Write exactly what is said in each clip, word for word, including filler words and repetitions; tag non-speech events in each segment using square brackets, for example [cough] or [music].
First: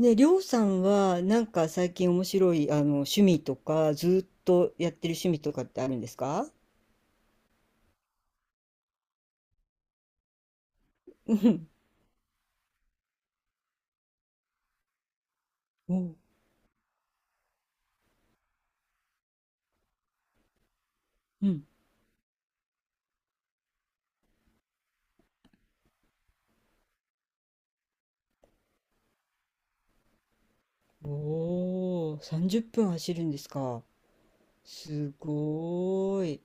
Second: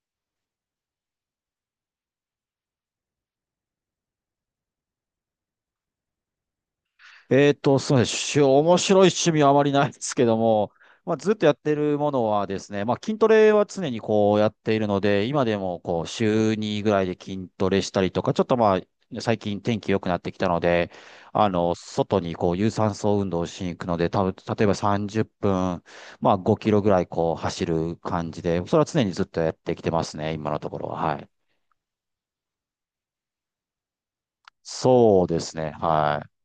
ね、りょうさんはなんか最近面白いあの趣味とかずーっとやってる趣味とかってあるんですか？えーと、すみません。し面白い趣味はあまりないですけども、まあ、ずうっとやっん。 てるものはですね、まあ、筋トレは常にこうやっているので、今でも [laughs] こうお週にぐらいで筋トレしたりとか、ちょっとまあ、最近天気良くなってきたので、あうん。の、外にこう有酸素運動をしに行くので、多分例えばさんじゅっぷん、まあごキロぐらいこう走る感じで、それは常にずっとやってきてますね、今のところは。おはい。お、さんじゅっぷん走るんですか？すそうですね。ごはーい。い。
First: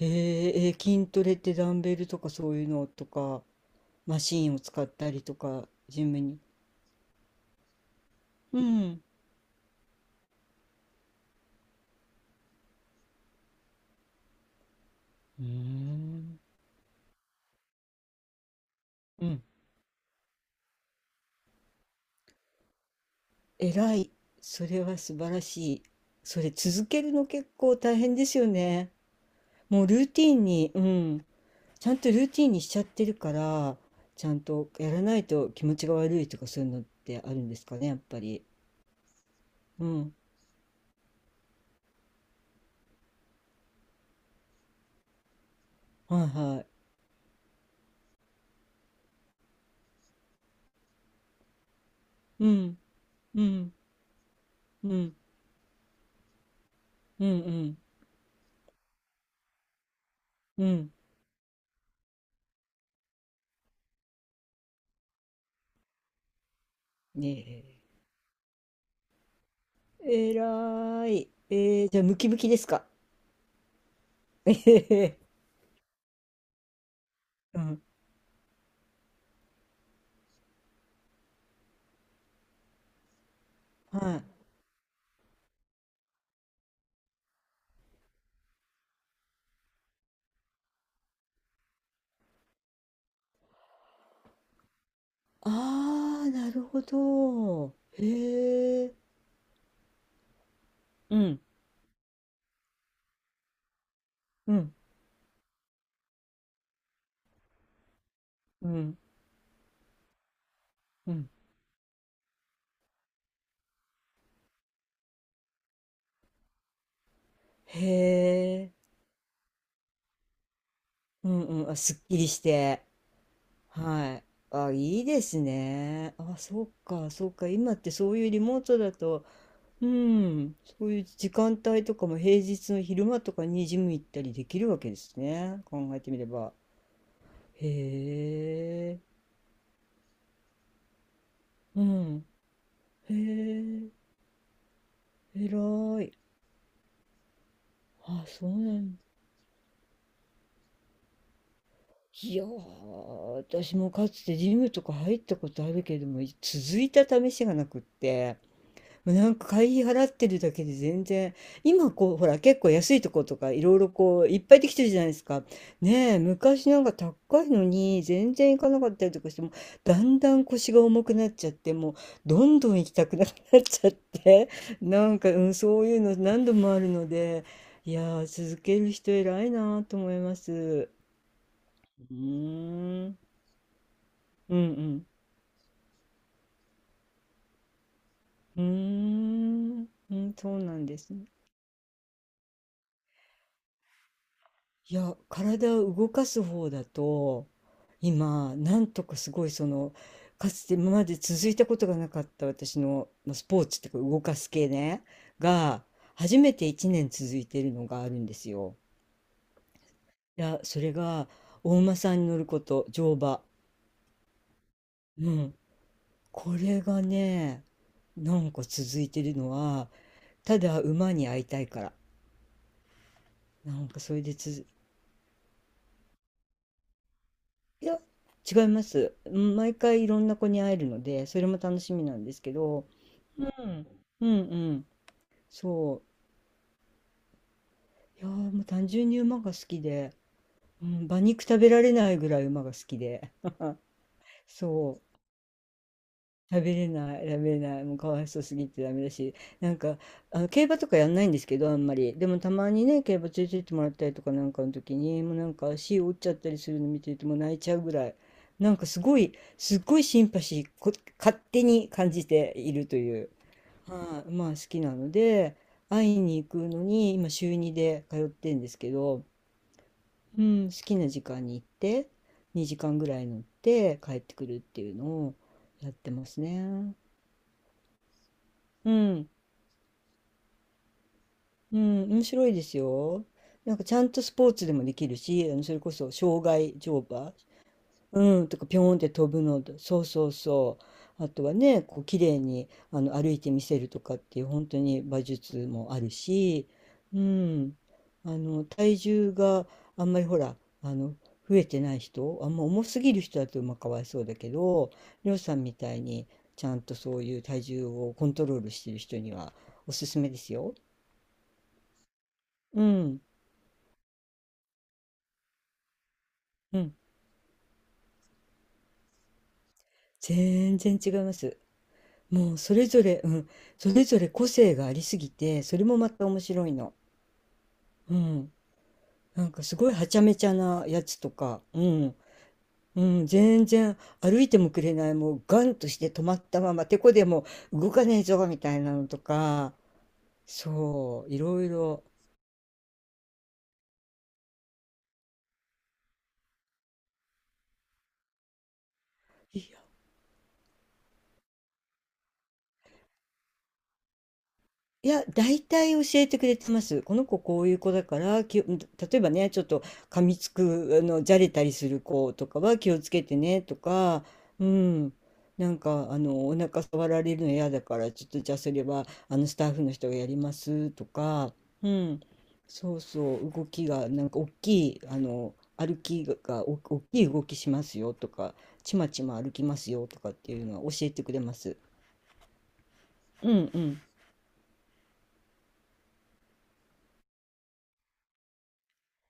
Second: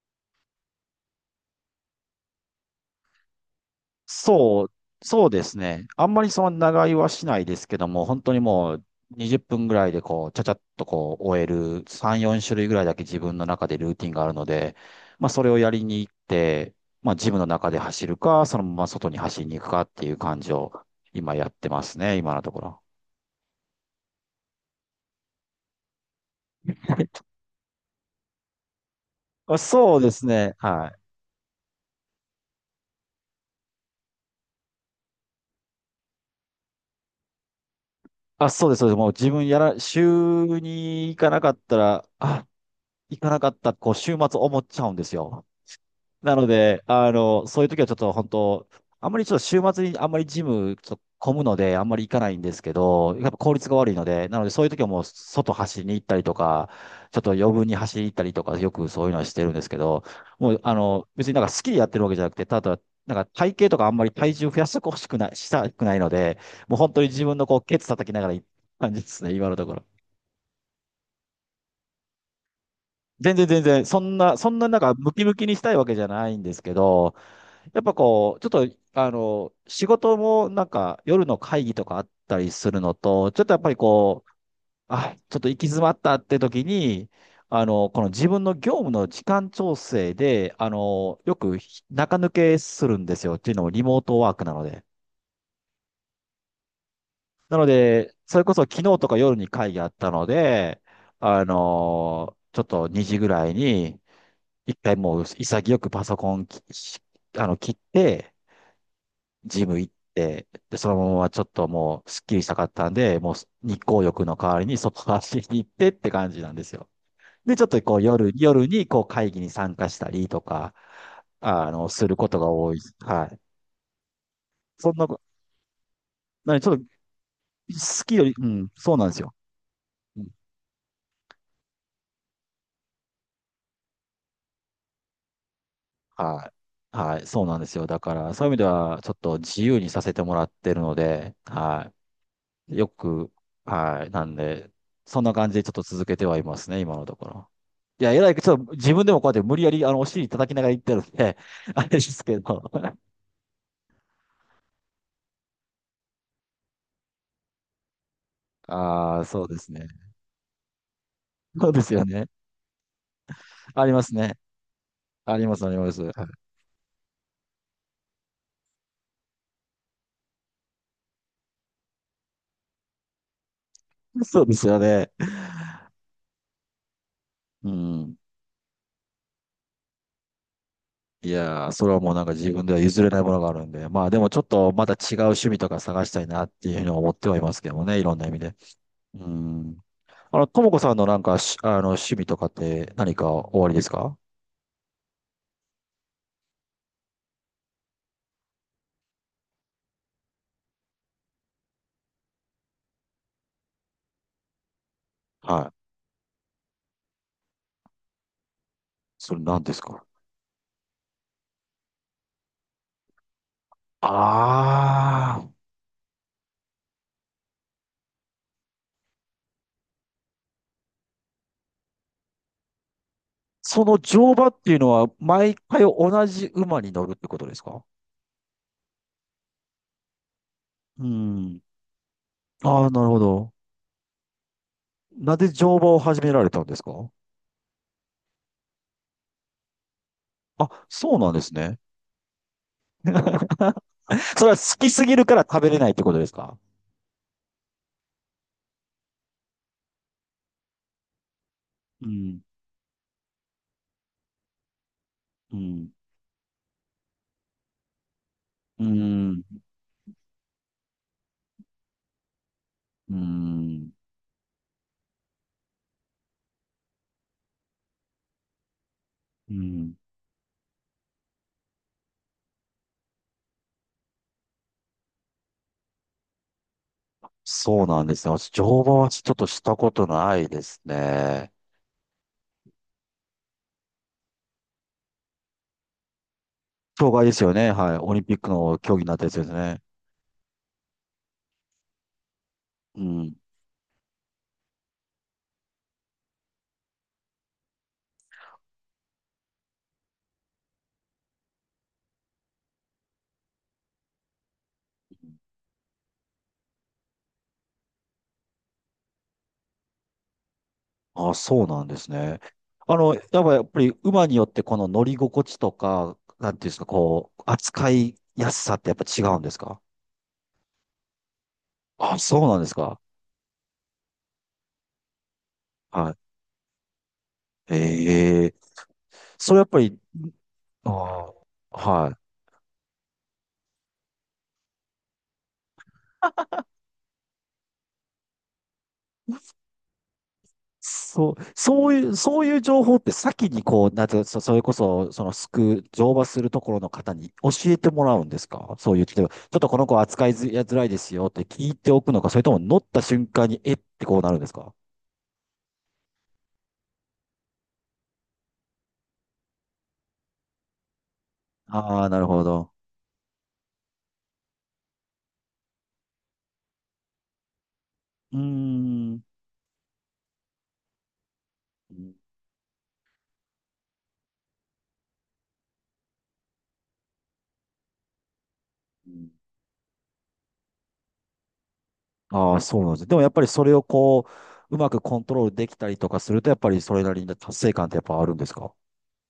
へーえー、筋トレってダンベルとかそういうのとか、マシーンをそう、使ったりそうとですか、ね。ジあんムまりに。その長居はしないですけども、本当にうもうん。にじゅっぷんぐらいでこう、ちゃちゃっとこう、終えるさん、よん種類ぐらいだけ自分の中でルーティンがあるので、まあそうーれをやりに行っん。て、まあジムの中で走るか、そのまま外にう走ん。りに行くかっていう感じを今やってますね、今のところ。えらい。それは素晴らしい。それ続ける [laughs] の結構大変ですよね。あ、もうそルうーでテすィンね。に、うはい。ん、ちゃんとルーティンにしちゃってるから、ちゃんとやらないと気持ちが悪いとかそういうのってあるんですかね、やっぱり。あ、そうです、そうです。もう自分やら、うん。週に行かなかったら、あ、行かなかった、こう、週末思っちゃうんですよ。はないのはで、い。あの、そういう時はちょっと本当、あんまりちょっと週末にあんまりジムちょっと混むので、あんまり行かないんうですけん。ど、やっぱう効率ん。が悪いので、なのでそういう時はうもうん。外走りに行ったりとか、ちょっうん。とう余分にん。走りに行ったりとか、よくそういうのはしてるんですけど、もううあん。の、別になんか好きでやってるわけじゃなくて、ただ、なんか体型とかあんまり体重増やしてほしくない、したくないので、もう本当に自分ねのこう、ケツ叩きながら行った感じですね、今のところ。え。えらい。えー、じゃあムキムキですか？全然全然、そんな、そえんななへんかムへ。キムキにしたいわけじゃないんですけど、うやん。っぱこう、ちょっと、あの、仕事もなんか夜の会議とかあったりするのと、ちょっとやっぱりはこい。う、あ、ちょっと行き詰まったって時に、あの、この自分の業務の時間調整で、あの、よく中抜けするんですよ。っていうのもリモートワークなので。ああ、なるほなのど。で、それこそ昨へえ。日とか夜に会議あったので、うん。あの、ちょっとにじぐらいに、うん。一回もう潔くパソコンき、あの、切って、うん。ジム行って、で、そのうままん。ちょっともう、すっきりしたかったんで、もう日光浴の代わりに外走りに行ってって感じなんですよ。で、ちょっへとこう夜、夜え。にこう会議に参加したりとか、うんうん。ああ、の、すっするきりことしが多いて。です。はい。はい。あ、そんいいな、ですね。あ、なにそうちょっと、か、そうか。今って好そきうよいうり、リうモーん、トだそうなんですと、よ。ううんん、そういう時間帯とかも平日の昼間とかにジム行ったりできるわけですね。考えてみれはば。い。はい、そうなんですよ。だから、へそういう意味では、え、ちょっと自由にさせてもらってるので、うはん。い。よへく、え、はい。なんで、そんな感じでちょっと偉続けい。てはいますね、今のところ。いや、えあ、らい、ちそうょっとなん自だ。分でもこうやって無理やり、あの、お尻叩きながら言ってるんで、[laughs] あれですいけやー、ど。私もかつてジムとか入ったことあるけれども、続いた試しがなくって。ああ、なんそうかです会ね。費払ってるだけで全然、そうで今すよこう、ね。ほら、結構安いとことかいろいあろりますこう、いね。っぱいできてるじゃないですあか。ります、あります。はいねえ、昔なんか高いのに全然行かなかったりとかしても、だんだん腰が重くなっちゃって、もう、どんどん行きたくなくなっちゃっそうて、です [laughs] よなね。んか、うん、そういうの何度もあるので、ういやん。ー、続ける人偉いなと思います。いやー、それはもううなんか自分では譲ーれなん、いものがあるんで、まあでもちょっうんうとまたん。違う趣味とか探したいなっていうふうに思ってはいますけどもね、いろんな意味で。うーうん。ん、うん、あの、そとうもなこんさんでのすなんね。かし、あの、趣味とかって何かおありですか。いや、体を動かす方だと、今、なんとかすごいその、かつて今まで続いたことがなかった私の、まあ、スポーツっていうか動かす系ね、はが、い。初めていちねん続いてるのがあるんですよ。それ何ですか。いや、それが、お馬さんに乗ること、乗馬。あうあん。ー。これがね、なんか続いてるのは、ただ馬に会いたいから。なそんのかそれ乗で馬っつていうのは、毎回同じ馬に乗るってことですか。いや、違います。うん、毎回いろんな子に会えるのうで、それもん。楽しみなんですけあど、あ、なるほうど。ん。うんうん、なぜ乗馬そをう。始められたんですか。いやーもう単純に馬が好きで、あ、うん、そう馬なん肉です食べね。られないぐらい馬が好きで [laughs] そ [laughs]。れは好きそすぎう。るから食べれないってことですか。食べれない、食べれない、もうかわいそうすぎてダメだし、なんか、あの、競馬とかやんないんですけど、あんまうり。でん、もたまにね、競馬連れてってもらったりとかなんかの時に、もうなんうかん、足折っちゃったりするの見てるともう泣いちゃうぐらい、なんうかすごい、ん、すっごいシンパシー、こ、勝手に感じているとういう、ん、はい、まあ好きなので、会いに行くのに、今週にで通ってんですけど、うん。うん、好きな時間に行って、にじかんぐらい乗って帰ってくるっていうのをやってますね。そうなんですね。私、乗う馬はちん、ょっとしたことないですね。うん、面白いですよ。なんかちゃんとスポーツでもできるし、あのそれこそ障害乗障害で馬、すよね。はい。オリンピッうん、クとかピのョーン競っ技にてなった飛やつぶですのと、ね。そうそうそう。あとはね、こう綺麗にあうの歩ん。いてみせるとかっていう本当に馬術もあるし、うん、あの体重があんまりほら、あの増えてない人、あんま重すぎる人だとまあかわいそうだけど、りょうさんみたいにちゃんとそういう体重をコントロールしてる人にはおすすめですよ。あ、そうなんですね。うあの、やん、っぱやっぱり馬によってこの乗り心地とか、なんていうんでうすか、ん、こう、扱いやすさってやっぱ違うんですか。全然違います。あ、そうもなうんでそすれか。ぞれ、うん、それぞれ個性がありすぎて、それもはまい。た面白いの。うえん、え。なんそれかやっすぱごいり、はちゃめちゃなやつとあか、あ、うはん、い。うん、全然歩いてもくれない、もうガンとして止まったまま、てこでも動かねえぞみたいなのとか、そそう、う、いろいそうろ。いう、そういう情報って先にこう、なんていうか、そそれこそ、その、すく、乗馬するところの方に教えてもらうんですか。そういう、例えば、ちょっとこの子扱いづやづらいですよって聞いておくのか、それとも乗った瞬間に、えってこうなるんですか。いや、大体教えてくれてます。この子こういう子だから、きを例えばね、ちょっと噛みつく、あの、じゃれたりすあるあー、なる子ほとかど。は気をつけてねとか、うん、なんか、あの、お腹触られるの嫌だから、ちょっうーとじゃあそれは、ん。あの、スタッフの人がやりますとか、うん、うそうそう、動きが、なんか大きい、あの、歩きが、お大きい動きしますよとか、ちまちまん。歩きますよとかっていうのは教えてくれます。ああ、そうなんですね。でもやっぱりうそんれうをん。こう、うまくコントロールできたりとかすると、やっぱりそれなりの達成感ってやっぱあるんですか。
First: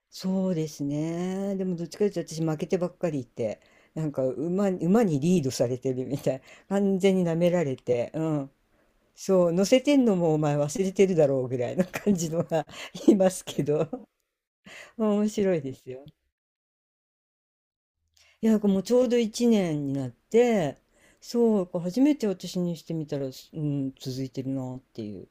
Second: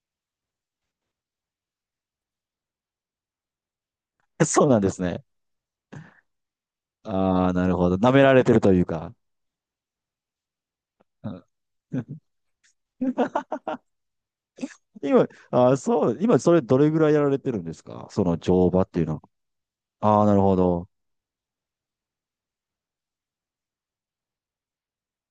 そうですね。でもどっちかというと私負けてばっかりいて、なんか [laughs] そう馬なんに、です馬にね。リードされてるみたい。[laughs] 完全に舐あめあ、らなるれほど。舐て、めうられてん。るというか。そう、乗せてんのもお前忘れてるだうろん。 うぐらいの感じ [laughs] のが [laughs] いますけど、[laughs] 今、面白いあでー、すよ。そう、今それどれぐらいやられてるんですかそのいや、なん乗かも馬うっちてょいううのどは。いちねんになっああ、なるほて、ど。そう、初めて私にしてみたら、うん、続いてるなっていう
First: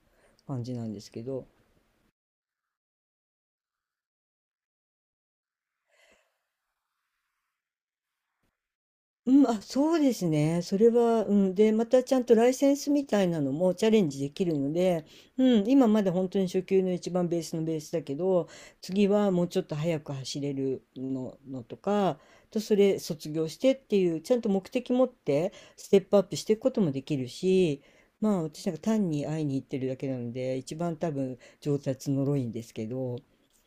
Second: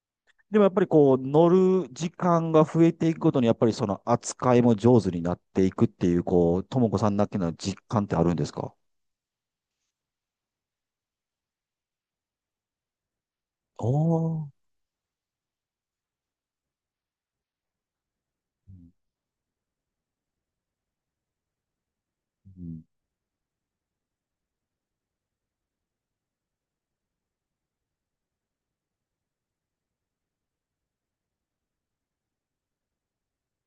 でも感やっじぱなりんですこう、けど、乗る時間が増えていくごとに、やっぱりその扱いも上手になっていくっていう、こう、ともこさんだけの実感ってあるんですか。うん、あ、そうですね。それは、うん。で、またちゃんとライセンスみたいなのもチャレンジでおきるー。ので、うん、今まで本当に初級の一番ベースのベースだけど、次はもうちょっと速く走れるの、のとか、うと、そん。れ卒業してっていう、ちゃんと目的持ってステップアップしていくこともできるし、まあ私なんか単に会いに行ってるだけなので、一番多分上達のろいんですけど、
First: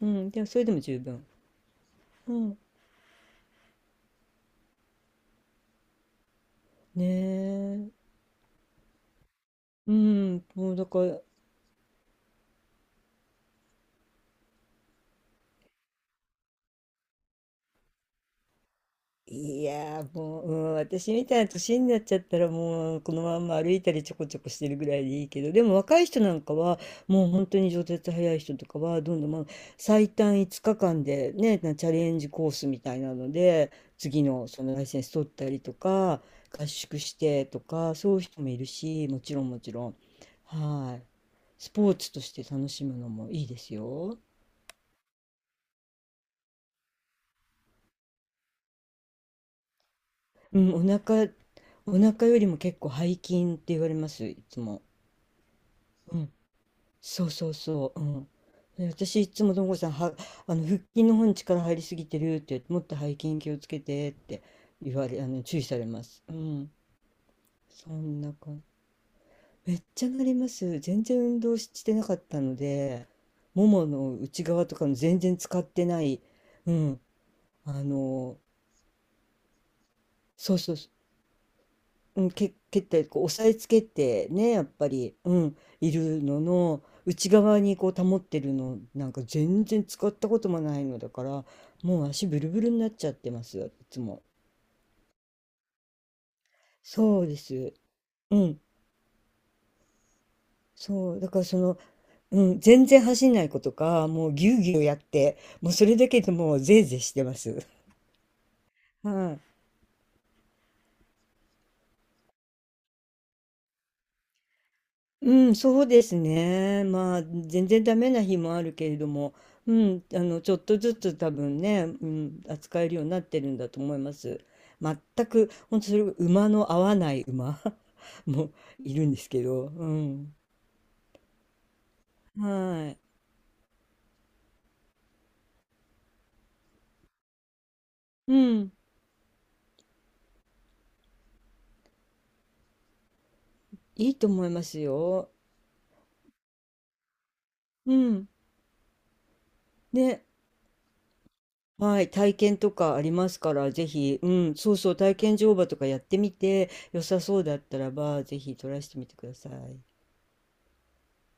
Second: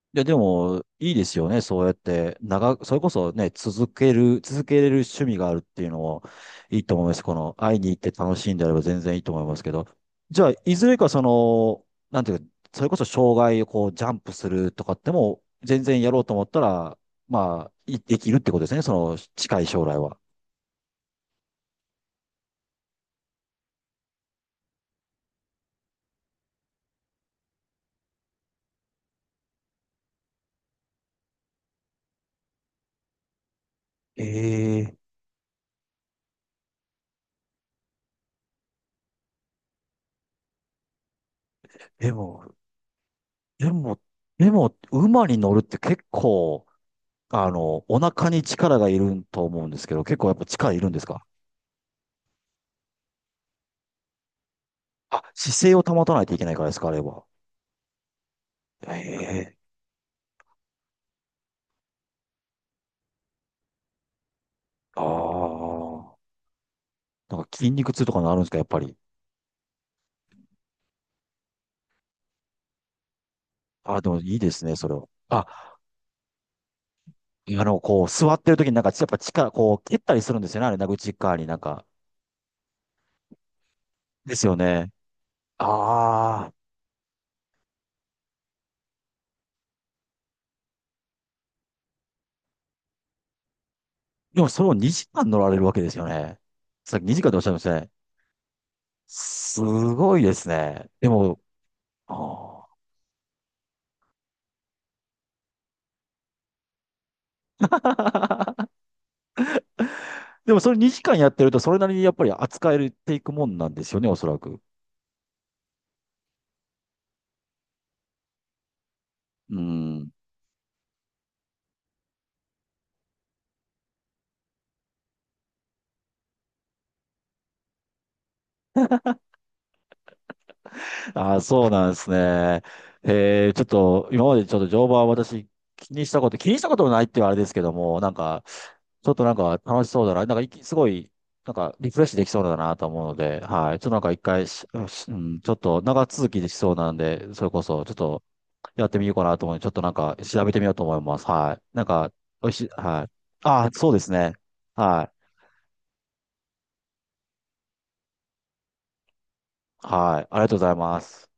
ういや、ん、ででもそれでもも、十いいで分。すよね。そうやっうて、ん、長く、それこそね、続ける、続けれる趣味があるっていうのもいいと思ねいます。この、会いに行っえ。て楽しいんであれば全然いいと思いますけど。うじん、ゃあ、もいうだずれかからその、なんていうか、それこそ障害をこう、ジャンプするとかっても、全然やろうと思ったら、まあ、いできるってことですね。その、近いい将来やーは。もう、うん、私みたいな年になっちゃったらもうこのまんま歩いたりちょこちょこしてるぐらいでいいけど、でも若い人なんかはもう本当に上達早い人とかはどんどん、まあ、最短いつかかんでねなチャレンジコースみたいなので次のそのライええ。センス取ったりとか、合宿してとかそういう人もいるし、もちろんもちろん、はい、スポーでツとしても、楽しむのもいいでですも、よ。でも、馬に乗るって結構、あの、お腹に力がいると思うんですけど、結構やっぱう力ん、おいるんですか。腹お腹よりも結構背筋って言われますいつも。あ、姿勢を保たないといけないからですか、あれは。そうそうそう、うん。でへ私いつも、え。ともこさんはあの腹筋の方に力入りすぎてるって言って、もっと背筋気をつけてって言あわれあの注意されまあ。す。うん、なんか筋そ肉痛とかんななるんですか、感やじ。っぱり。めっちゃなります。全然運動してなかったので、ももあ、でのもいい内です側ね、とそかれのは。全然使っあ、てない、うん、ああの、こう、座の、ってる時になんか、やっぱ力、こう、蹴ったりするんですそうよね、あそれ、う、なんか内側になんか。うん、け、蹴ったりこう押さえつけてですねよやっぱね。り、うん、いるのああ。の内側にこう保ってるのなんか全然使ったこともないのだから、もう足ブルブルになっちゃってますよ、いつも。でもそれをにじかん乗られるわけですよね。さっきそ2う時間ででおっしゃいましす。たね。うん。すごいですね。でそう。だかも、らその、うん、あ全然走んない子とかもうぎゅうぎゅうやって、もうそれだけでもうぜいぜいしてます。あ。[laughs] はい。[laughs] でもそれにじかんやってると、それなりにやっぱり扱えるていくもんなんですよね、おそらく。うん、そうですね。まあ、全然ダメな日もあるけれども、ううん、ん。あの、ちょっとずつ多分ね、うん、扱えるようになってるんだと思います。全く、本当それ、馬の合わない馬 [laughs] もいるんですけど、うん。ああ、そうなんですね。はい。えー、ちょっと、今までちょっと乗馬は私気にしたこと、気にしたこともないって言うあれですけども、なんうか、ん、ちょっとなんか楽しそうだな、なんかいきすごい、なんかリフレッシュできそうだなと思うので、はい。ちょっとなんかいい一と思回いまし、すしうよ。ん、ちょっと長続きできそうなんで、それこそちょうっとん。やってみようかなと思うので、ちょっとなんかね、調べてみようと思います。はい。なんはい、か、体おい験しい、とかあはりい。ますかああ、ら、ぜそうですひ、うね。ん、そうそう、はい。体験乗馬とかやってみて、良さそうだったらば、ぜひトライしてみてください。はい。ありがとうございます。